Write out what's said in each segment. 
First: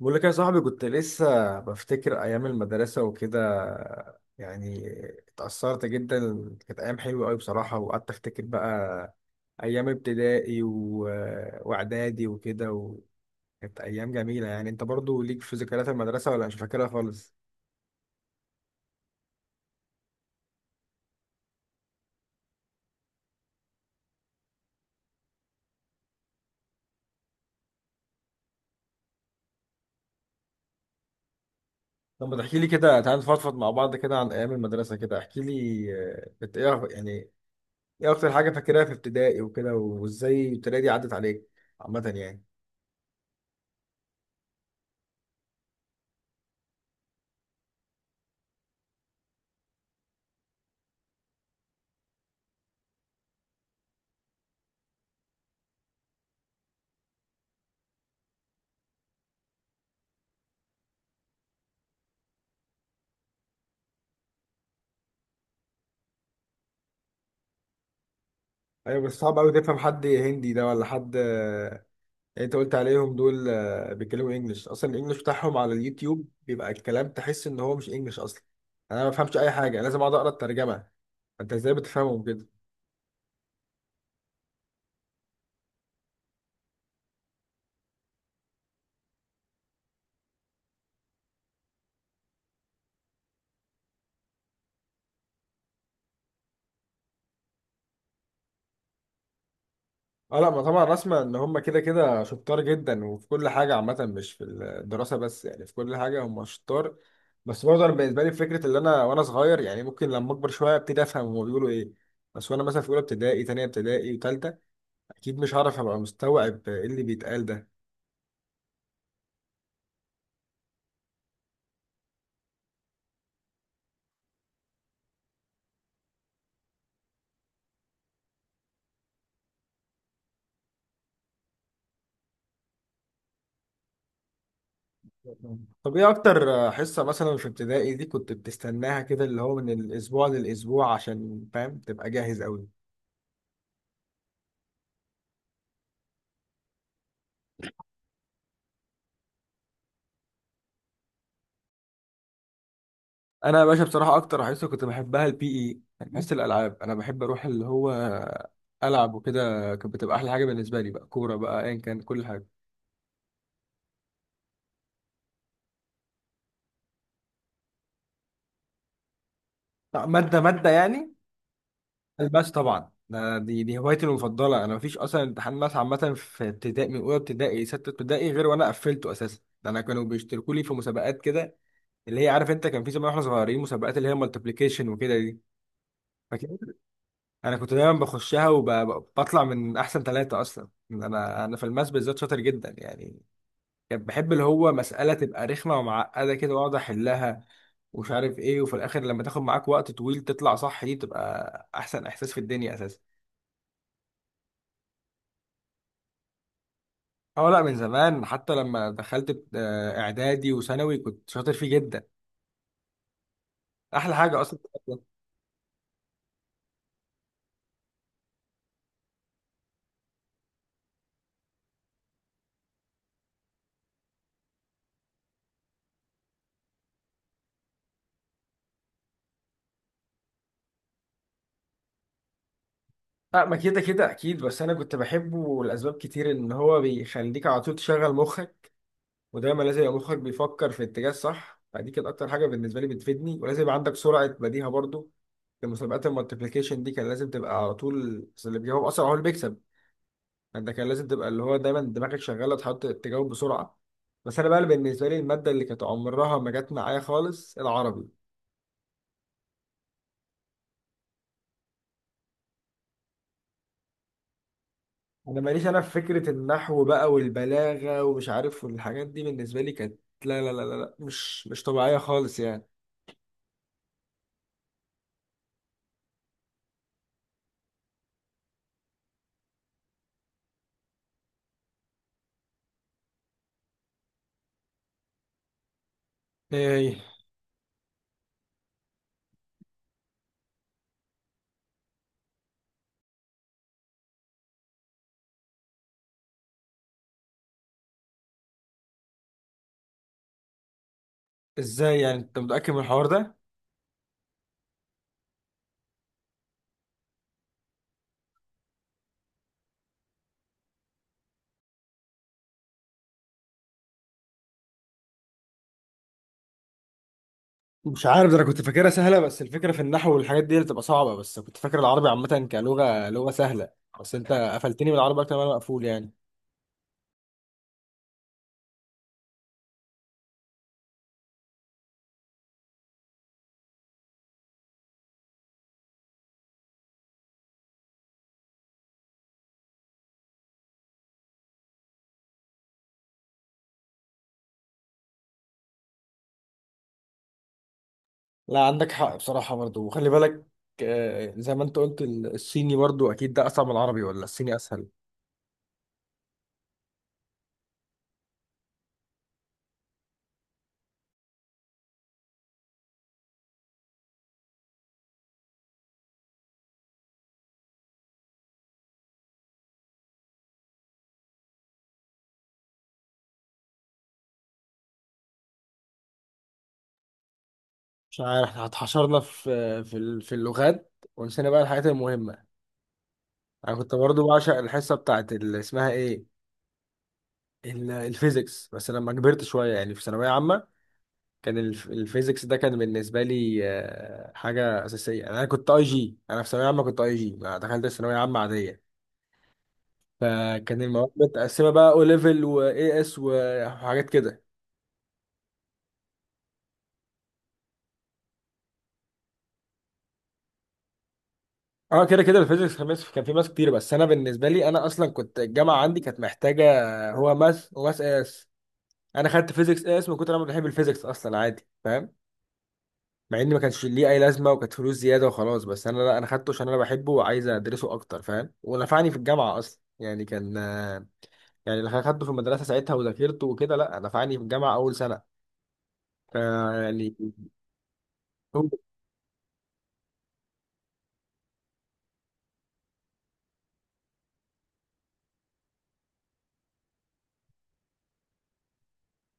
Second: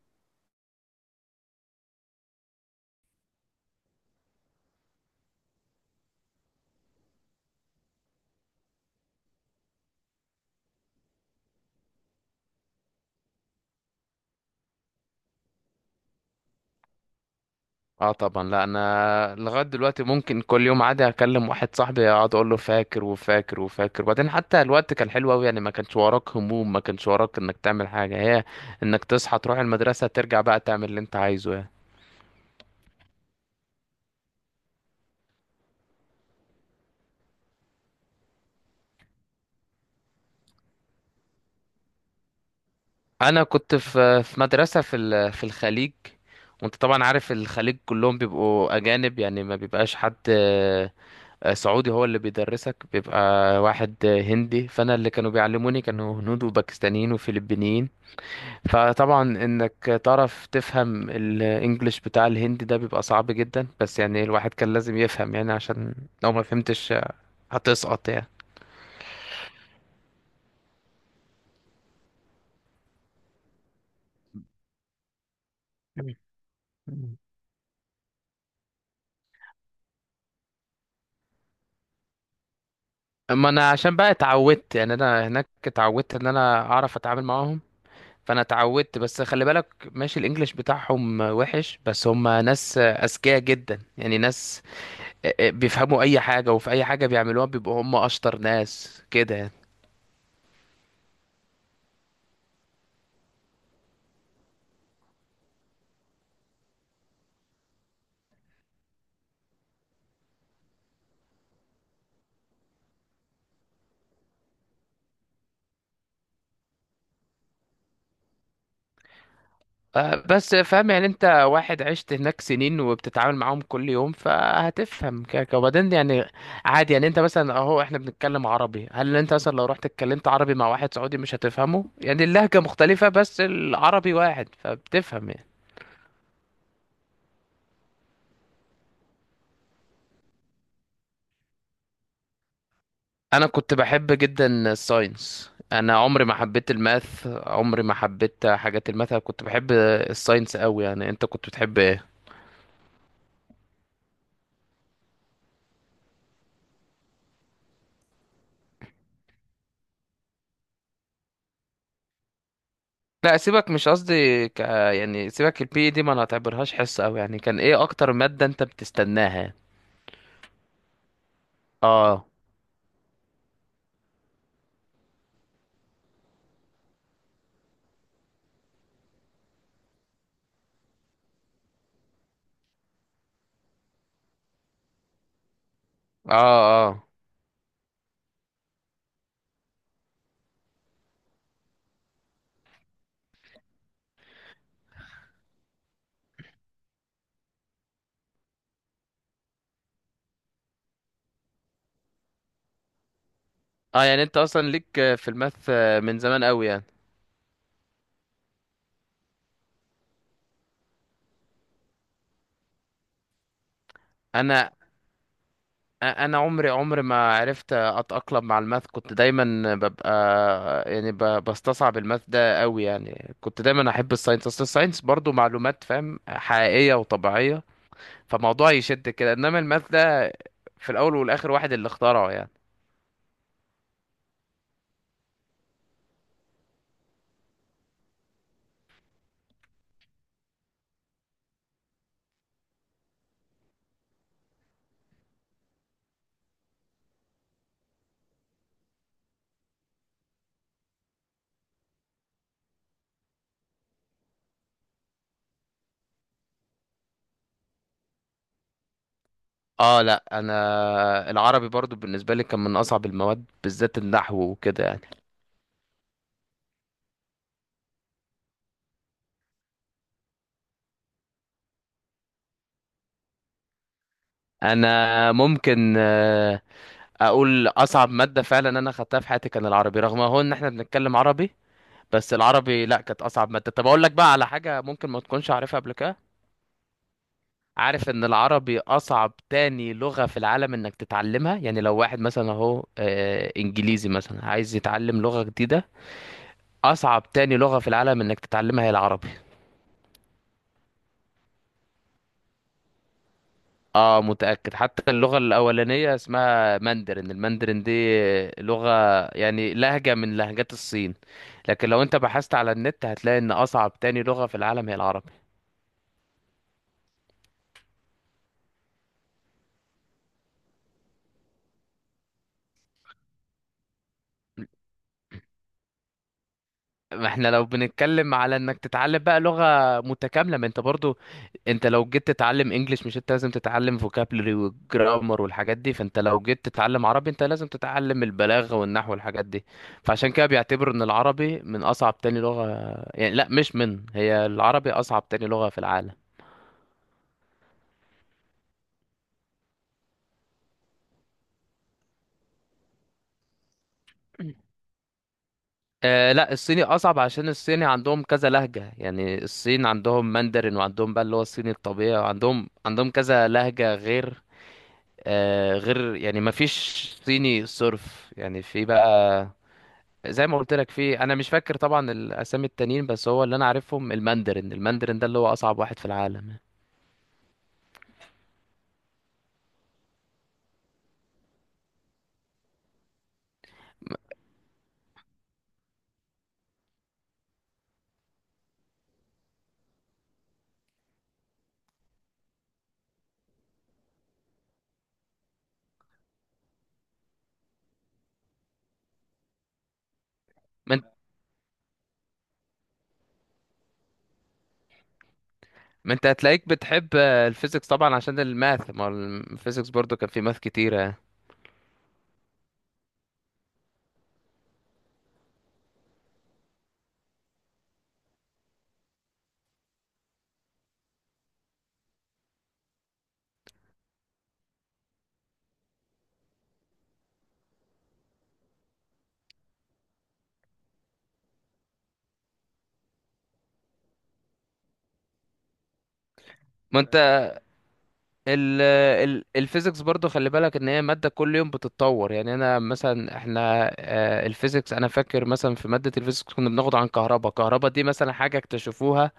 بقول لك يا صاحبي، كنت لسه بفتكر ايام المدرسه وكده يعني. اتأثرت جدا. كانت ايام حلوه قوي بصراحه، وقعدت افتكر بقى ايام ابتدائي واعدادي وكده، وكانت ايام جميله. يعني انت برضو ليك في ذكريات المدرسه ولا مش فاكرها خالص؟ اه طبعا، لا انا لغايه دلوقتي ممكن كل يوم عادي اكلم واحد صاحبي اقعد اقول له فاكر وفاكر وفاكر. وبعدين حتى الوقت كان حلو قوي، يعني ما كانش وراك هموم، ما كانش وراك انك تعمل حاجه هي انك تصحى تروح المدرسه ترجع بقى تعمل اللي انت عايزه يعني. طب ما تحكي لي كده، تعال نفضفض مع بعض كده عن ايام المدرسه، كده احكي لي. كنت ايه يعني؟ ايه اكتر حاجه فاكرها في ابتدائي وكده، وازاي ابتدائي دي عدت عليك عامه يعني؟ انا كنت في مدرسه في الخليج. وانت طبعا عارف الخليج كلهم بيبقوا اجانب، يعني ما بيبقاش حد سعودي هو اللي بيدرسك، بيبقى واحد هندي. فانا اللي كانوا بيعلموني كانوا هنود وباكستانيين وفلبينيين. فطبعا انك تعرف تفهم الانجليش بتاع الهندي ده بيبقى صعب جدا، بس يعني الواحد كان لازم يفهم يعني، عشان لو ما فهمتش هتسقط يعني. ايوه، بس صعب قوي تفهم حد هندي ده ولا حد، اللي انت قلت عليهم دول، بيتكلموا انجلش اصلا. الانجلش بتاعهم على اليوتيوب بيبقى الكلام مم. تحس ان هو مش انجلش اصلا. انا ما بفهمش اي حاجه، لازم اقعد اقرا الترجمه. انت ازاي بتفهمهم كده؟ اما انا عشان بقى اتعودت، يعني انا هناك اتعودت ان انا اعرف اتعامل معاهم، فانا اتعودت. بس خلي بالك ماشي، الانجليش بتاعهم وحش بس هم ناس اذكياء جدا، يعني ناس بيفهموا اي حاجة، وفي اي حاجة بيعملوها بيبقوا هم اشطر ناس كده يعني. اه لا، ما طبعا رسمة ان هم كده كده شطار جدا، وفي كل حاجه عامه، مش في الدراسه بس يعني. في كل حاجه هم شطار. بس برضه انا بالنسبه لي فكره اللي انا وانا صغير، يعني ممكن لما اكبر شويه ابتدي افهم هم بيقولوا ايه. بس وانا مثلا في اولى ابتدائي، تانية ابتدائي، وتالتة، اكيد مش هعرف ابقى مستوعب ايه اللي بيتقال ده. بس فاهم؟ يعني انت واحد عشت هناك سنين وبتتعامل معاهم كل يوم، فهتفهم كده كده. وبعدين يعني عادي، يعني انت مثلا اهو احنا بنتكلم عربي، هل انت مثلا لو رحت اتكلمت عربي مع واحد سعودي مش هتفهمه؟ يعني اللهجة مختلفة بس العربي واحد، فبتفهم يعني. طب ايه اكتر حصة مثلا في ابتدائي دي كنت بتستناها كده، اللي هو من الاسبوع للاسبوع عشان فاهم تبقى جاهز قوي؟ انا كنت بحب جدا الساينس، انا عمري ما حبيت الماث، عمري ما حبيت حاجات الماث. أنا كنت بحب الساينس قوي. يعني انت كنت بتحب ايه؟ انا يا باشا بصراحة اكتر حصة كنت بحبها البي اي، يعني حصة الالعاب. انا بحب اروح اللي هو العب وكده. كانت بتبقى احلى حاجة بالنسبة لي، بقى كورة بقى ايا كان، كل حاجة. لا سيبك، مش قصدي يعني سيبك البي دي، ما انا اعتبرهاش حصة. او يعني كان ايه اكتر مادة انت بتستناها؟ مادة مادة يعني؟ اه، الباس طبعا ده دي هوايتي المفضله. انا مفيش اصلا امتحان ماس عامه في ابتدائي، من اولى ابتدائي سته ابتدائي، غير وانا قفلته اساسا. ده انا كانوا بيشتركوا لي في مسابقات كده، اللي هي عارف انت، كان في زمان واحنا صغيرين مسابقات، اللي هي مالتيبليكيشن وكده دي. اه، فاكر؟ اه، انا كنت دايما بخشها وبطلع من احسن ثلاثه. اصلا انا في الماس بالذات شاطر جدا يعني. كان بحب اللي هو مساله تبقى رخمه ومعقده كده، واقعد احلها ومش عارف ايه، وفي الاخر لما تاخد معاك وقت طويل تطلع صح، دي بتبقى احسن احساس في الدنيا اساسا. اه. يعني انت اصلا ليك في الماث من زمان قوي يعني. اه لا، من زمان. حتى لما دخلت اعدادي وثانوي كنت شاطر فيه جدا، احلى حاجه اصلا. انا انا عمري ما عرفت اتأقلم مع الماث، كنت دايما ببقى يعني بستصعب الماث ده قوي. يعني كنت دايما احب الساينس، اصل الساينس برضو معلومات، فاهم، حقيقية وطبيعية، فموضوع يشد كده. انما الماث ده في الاول والاخر واحد اللي اخترعه يعني. لا، ما كده كده اكيد، بس انا كنت بحبه لاسباب كتير. ان هو بيخليك على طول تشغل مخك، ودايما لازم يبقى مخك بيفكر في اتجاه صح. فدي كانت اكتر حاجه بالنسبه لي بتفيدني. ولازم يبقى عندك سرعه بديهه برضو. في مسابقات المالتيبليكيشن دي كان لازم تبقى على طول، بس اللي بيجاوب اسرع هو اللي بيكسب. انت كان لازم تبقى اللي هو دايما دماغك شغاله، تحط تجاوب بسرعه. بس انا بقى، اللي بالنسبه لي الماده اللي كانت عمرها ما جت معايا خالص، العربي. اه لا، انا العربي برضو بالنسبه لي كان من اصعب المواد، بالذات النحو وكده يعني. انا ماليش انا في فكره النحو بقى والبلاغه ومش عارف، والحاجات دي بالنسبه لي كانت لا لا لا لا لا، مش طبيعيه خالص يعني. انا ممكن اقول اصعب ماده فعلا انا خدتها في حياتي كان العربي، رغم هو ان احنا بنتكلم عربي، بس العربي لا، كانت اصعب ماده. طب اقول لك بقى على حاجه ممكن ما تكونش عارفها قبل كده. ايه؟ عارف ان العربي اصعب تاني لغه في العالم انك تتعلمها؟ يعني لو واحد مثلا اهو انجليزي مثلا عايز يتعلم لغه جديده، اصعب تاني لغه في العالم انك تتعلمها هي العربي. ازاي يعني، انت متاكد من الحوار ده؟ اه متأكد. حتى اللغة الأولانية اسمها ماندرين، الماندرين دي لغة، يعني لهجة من لهجات الصين. لكن لو انت بحثت على النت هتلاقي ان اصعب تاني لغة في العالم هي العربي. مش عارف ده، انا كنت فاكرها سهله. بس الفكره في النحو والحاجات دي اللي بتبقى صعبه، بس كنت فاكر العربي عامه كلغه لغه سهله. بس انت قفلتني من العربي اكتر ما انا مقفول يعني. ما احنا لو بنتكلم على انك تتعلم بقى لغة متكاملة، ما انت برضو انت لو جيت تتعلم انجليش مش انت لازم تتعلم فوكابلري والجرامر والحاجات دي؟ فانت لو جيت تتعلم عربي انت لازم تتعلم البلاغة والنحو والحاجات دي. فعشان كده بيعتبروا ان العربي من اصعب تاني لغة. يعني لا، مش من، هي العربي اصعب تاني لغة في العالم. لا، عندك حق بصراحه برضو. وخلي بالك، زي ما انت قلت الصيني برضو اكيد ده اصعب من العربي، ولا الصيني اسهل؟ آه لا، الصيني اصعب، عشان الصيني عندهم كذا لهجة. يعني الصين عندهم ماندرين، وعندهم بقى اللي هو الصيني الطبيعي، وعندهم كذا لهجة غير غير، يعني ما فيش صيني صرف، يعني في بقى زي ما قلت لك. في، انا مش فاكر طبعا الاسامي التانيين، بس هو اللي انا عارفهم الماندرين، الماندرين ده اللي هو اصعب واحد في العالم. مش عارف، احنا اتحشرنا في في اللغات، ونسينا بقى الحاجات المهمه. انا كنت برضو بعشق الحصه بتاعت اللي اسمها ايه، الفيزيكس، بس لما كبرت شويه يعني في ثانويه عامه، كان الفيزيكس ده كان بالنسبه لي حاجه اساسيه يعني. انا كنت اي جي، انا في ثانويه عامه كنت اي جي، ما دخلت ثانويه عامه عاديه. فكان ما المواد انت متقسمه بقى، او ليفل واي اس وحاجات كده. ما انت هتلاقيك بتحب الفيزيكس طبعا عشان الماث، ما هو الفيزيكس برضو كان فيه ماث كتيرة يعني. اه كده كده، الفيزيكس كان كان فيه ماس كتير. بس انا بالنسبه لي انا اصلا كنت الجامعه عندي كانت محتاجه، هو ماس وماس اس. انا خدت فيزيكس اس من كتر ما أنا بحب الفيزيكس اصلا، عادي فاهم. مع ان ما كانش ليه اي لازمه، وكانت فلوس زياده وخلاص. بس انا لا، انا خدته عشان انا بحبه وعايز ادرسه اكتر فاهم، ونفعني في الجامعه اصلا يعني. كان يعني اللي خدته في المدرسه ساعتها وذاكرته وكده، لا نفعني في الجامعه اول سنه. ف- ما يعني انت هو- ال الفيزيكس برضو خلي بالك ان هي مادة كل يوم بتتطور. يعني انا مثلا احنا الفيزيكس، انا فاكر مثلا في مادة الفيزيكس كنا بناخد عن كهرباء دي مثلا حاجة اكتشفوها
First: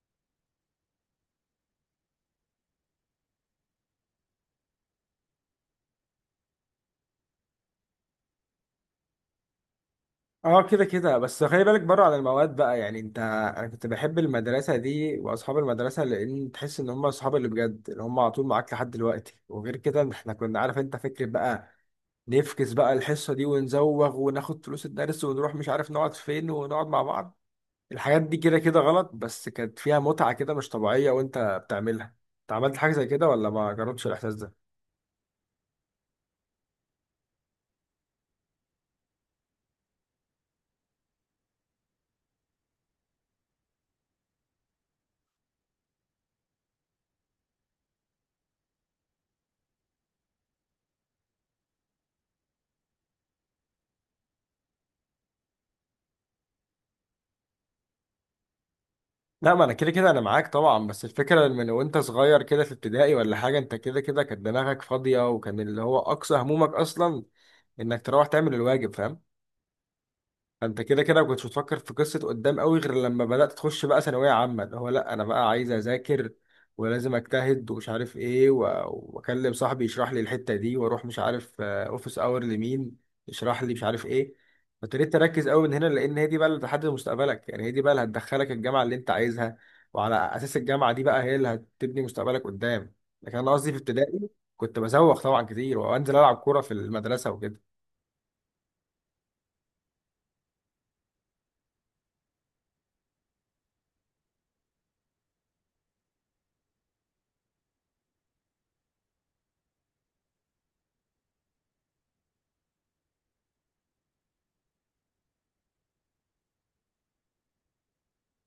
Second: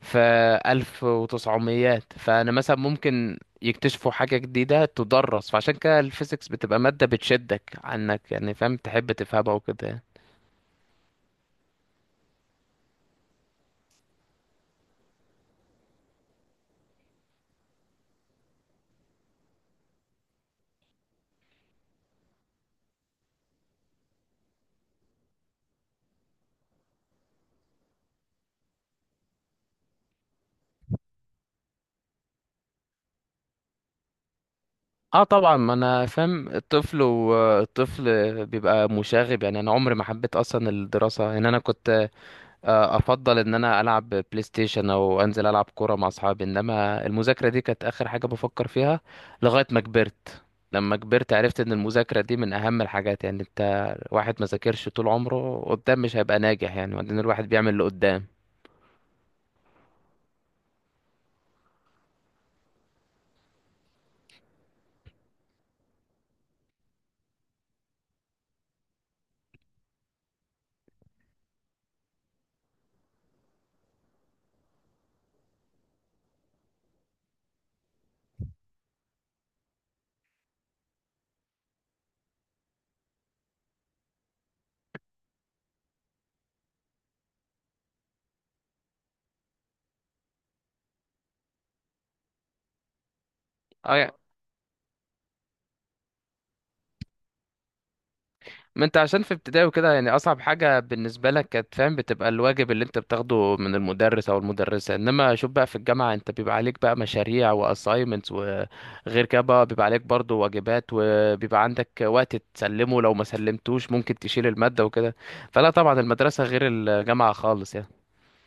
في 1900، فأنا مثلا ممكن يكتشفوا حاجة جديدة تدرس. فعشان كده الفيزيكس بتبقى مادة بتشدك عنك يعني، فاهم، تحب تفهمها وكده يعني. اه كده كده. بس خلي بالك، بره عن المواد بقى يعني انت، انا كنت بحب المدرسه دي واصحاب المدرسه، لان تحس ان هم اصحاب اللي بجد، اللي هم على طول معاك لحد دلوقتي. وغير كده، إن احنا كنا عارف انت فكره بقى نفكس بقى الحصة دي ونزوغ، وناخد فلوس الدرس ونروح مش عارف نقعد فين، ونقعد مع بعض. الحاجات دي كده كده غلط، بس كانت فيها متعة كده مش طبيعية وانت بتعملها. انت عملت حاجة زي كده ولا ما جربتش الإحساس ده؟ اه طبعا، ما انا فاهم. الطفل بيبقى مشاغب يعني. انا عمري ما حبيت اصلا الدراسة، يعني انا كنت افضل ان انا العب بلاي ستيشن او انزل العب كوره مع اصحابي، انما المذاكره دي كانت اخر حاجه بفكر فيها. لغايه ما كبرت، لما كبرت عرفت ان المذاكره دي من اهم الحاجات. يعني انت واحد ما ذاكرش طول عمره قدام مش هيبقى ناجح يعني. وبعدين الواحد بيعمل اللي قدام. لا ما انا كده كده انا معاك طبعا. بس الفكرة من وانت صغير كده في ابتدائي ولا حاجة، انت كده كده كانت دماغك فاضية، وكان اللي هو أقصى همومك أصلا انك تروح تعمل الواجب، فاهم؟ انت كده كده ما كنتش بتفكر في قصه قدام قوي، غير لما بدات تخش بقى ثانويه عامه، اللي هو لا انا بقى عايز اذاكر، ولازم اجتهد ومش عارف ايه واكلم صاحبي يشرح لي الحته دي، واروح مش عارف اوفيس اور لمين يشرح لي مش عارف ايه. فابتديت تركز قوي من هنا، لان هي دي بقى اللي بتحدد مستقبلك يعني. هي دي بقى اللي هتدخلك الجامعه اللي انت عايزها، وعلى اساس الجامعه دي بقى هي اللي هتبني مستقبلك قدام. لكن انا قصدي في اه، ابتدائي كنت بزوغ طبعا كتير، وانزل العب كوره في المدرسه وكده. ما انت عشان في ابتدائي وكده يعني اصعب حاجه بالنسبه لك كانت، فاهم، بتبقى الواجب اللي انت بتاخده من المدرس او المدرسه. انما شوف بقى في الجامعه انت بيبقى عليك بقى مشاريع واساينمنتس، وغير كده بقى بيبقى عليك برضو واجبات، وبيبقى عندك وقت تسلمه، لو ما سلمتوش ممكن تشيل الماده وكده. فلا، طبعا المدرسه غير الجامعه خالص يعني.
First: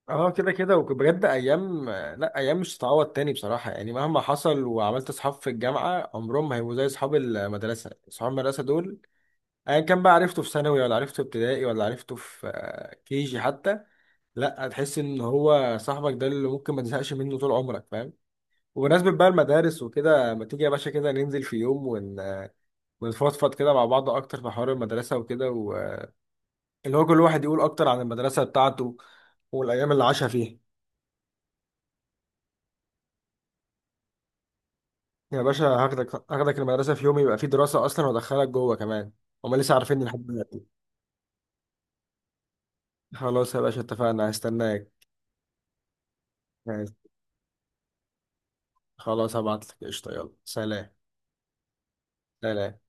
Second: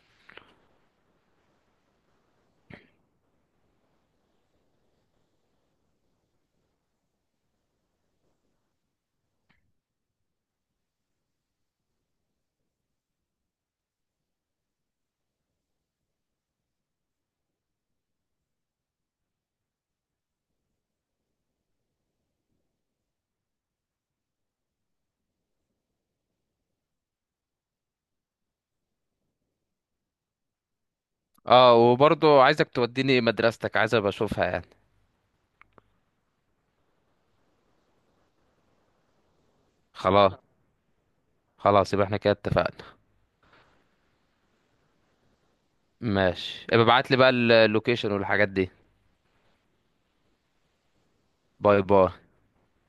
اه كده كده. وبجد ايام، لا ايام مش هتتعوض تاني بصراحه يعني، مهما حصل وعملت اصحاب في الجامعه، عمرهم ما هيبقوا زي اصحاب المدرسه. اصحاب المدرسه دول، ايا كان بقى عرفته في ثانوي، ولا عرفته في ابتدائي، ولا عرفته في كيجي حتى، لا، هتحس ان هو صاحبك ده اللي ممكن ما تزهقش منه طول عمرك، فاهم؟ وبمناسبة بقى المدارس وكده، ما تيجي يا باشا كده ننزل في يوم ونفضفض كده مع بعض اكتر في حوار المدرسة وكده، اللي هو كل واحد يقول اكتر عن المدرسة بتاعته، والايام اللي عاشها فيها. اه، وبرضو عايزك توديني مدرستك، عايز ابقى اشوفها يعني. يا باشا هاخدك، هاخدك المدرسة في يوم يبقى فيه دراسة أصلا، وأدخلك جوه كمان. هما لسه عارفين لحد خلاص، دلوقتي. خلاص يبقى احنا كده اتفقنا. خلاص يا باشا، اتفقنا. هستناك. ماشي، ابقى ماشي، ابعت لي بقى اللوكيشن والحاجات دي. خلاص هبعتلك. قشطة، يلا سلام. باي باي. سلام.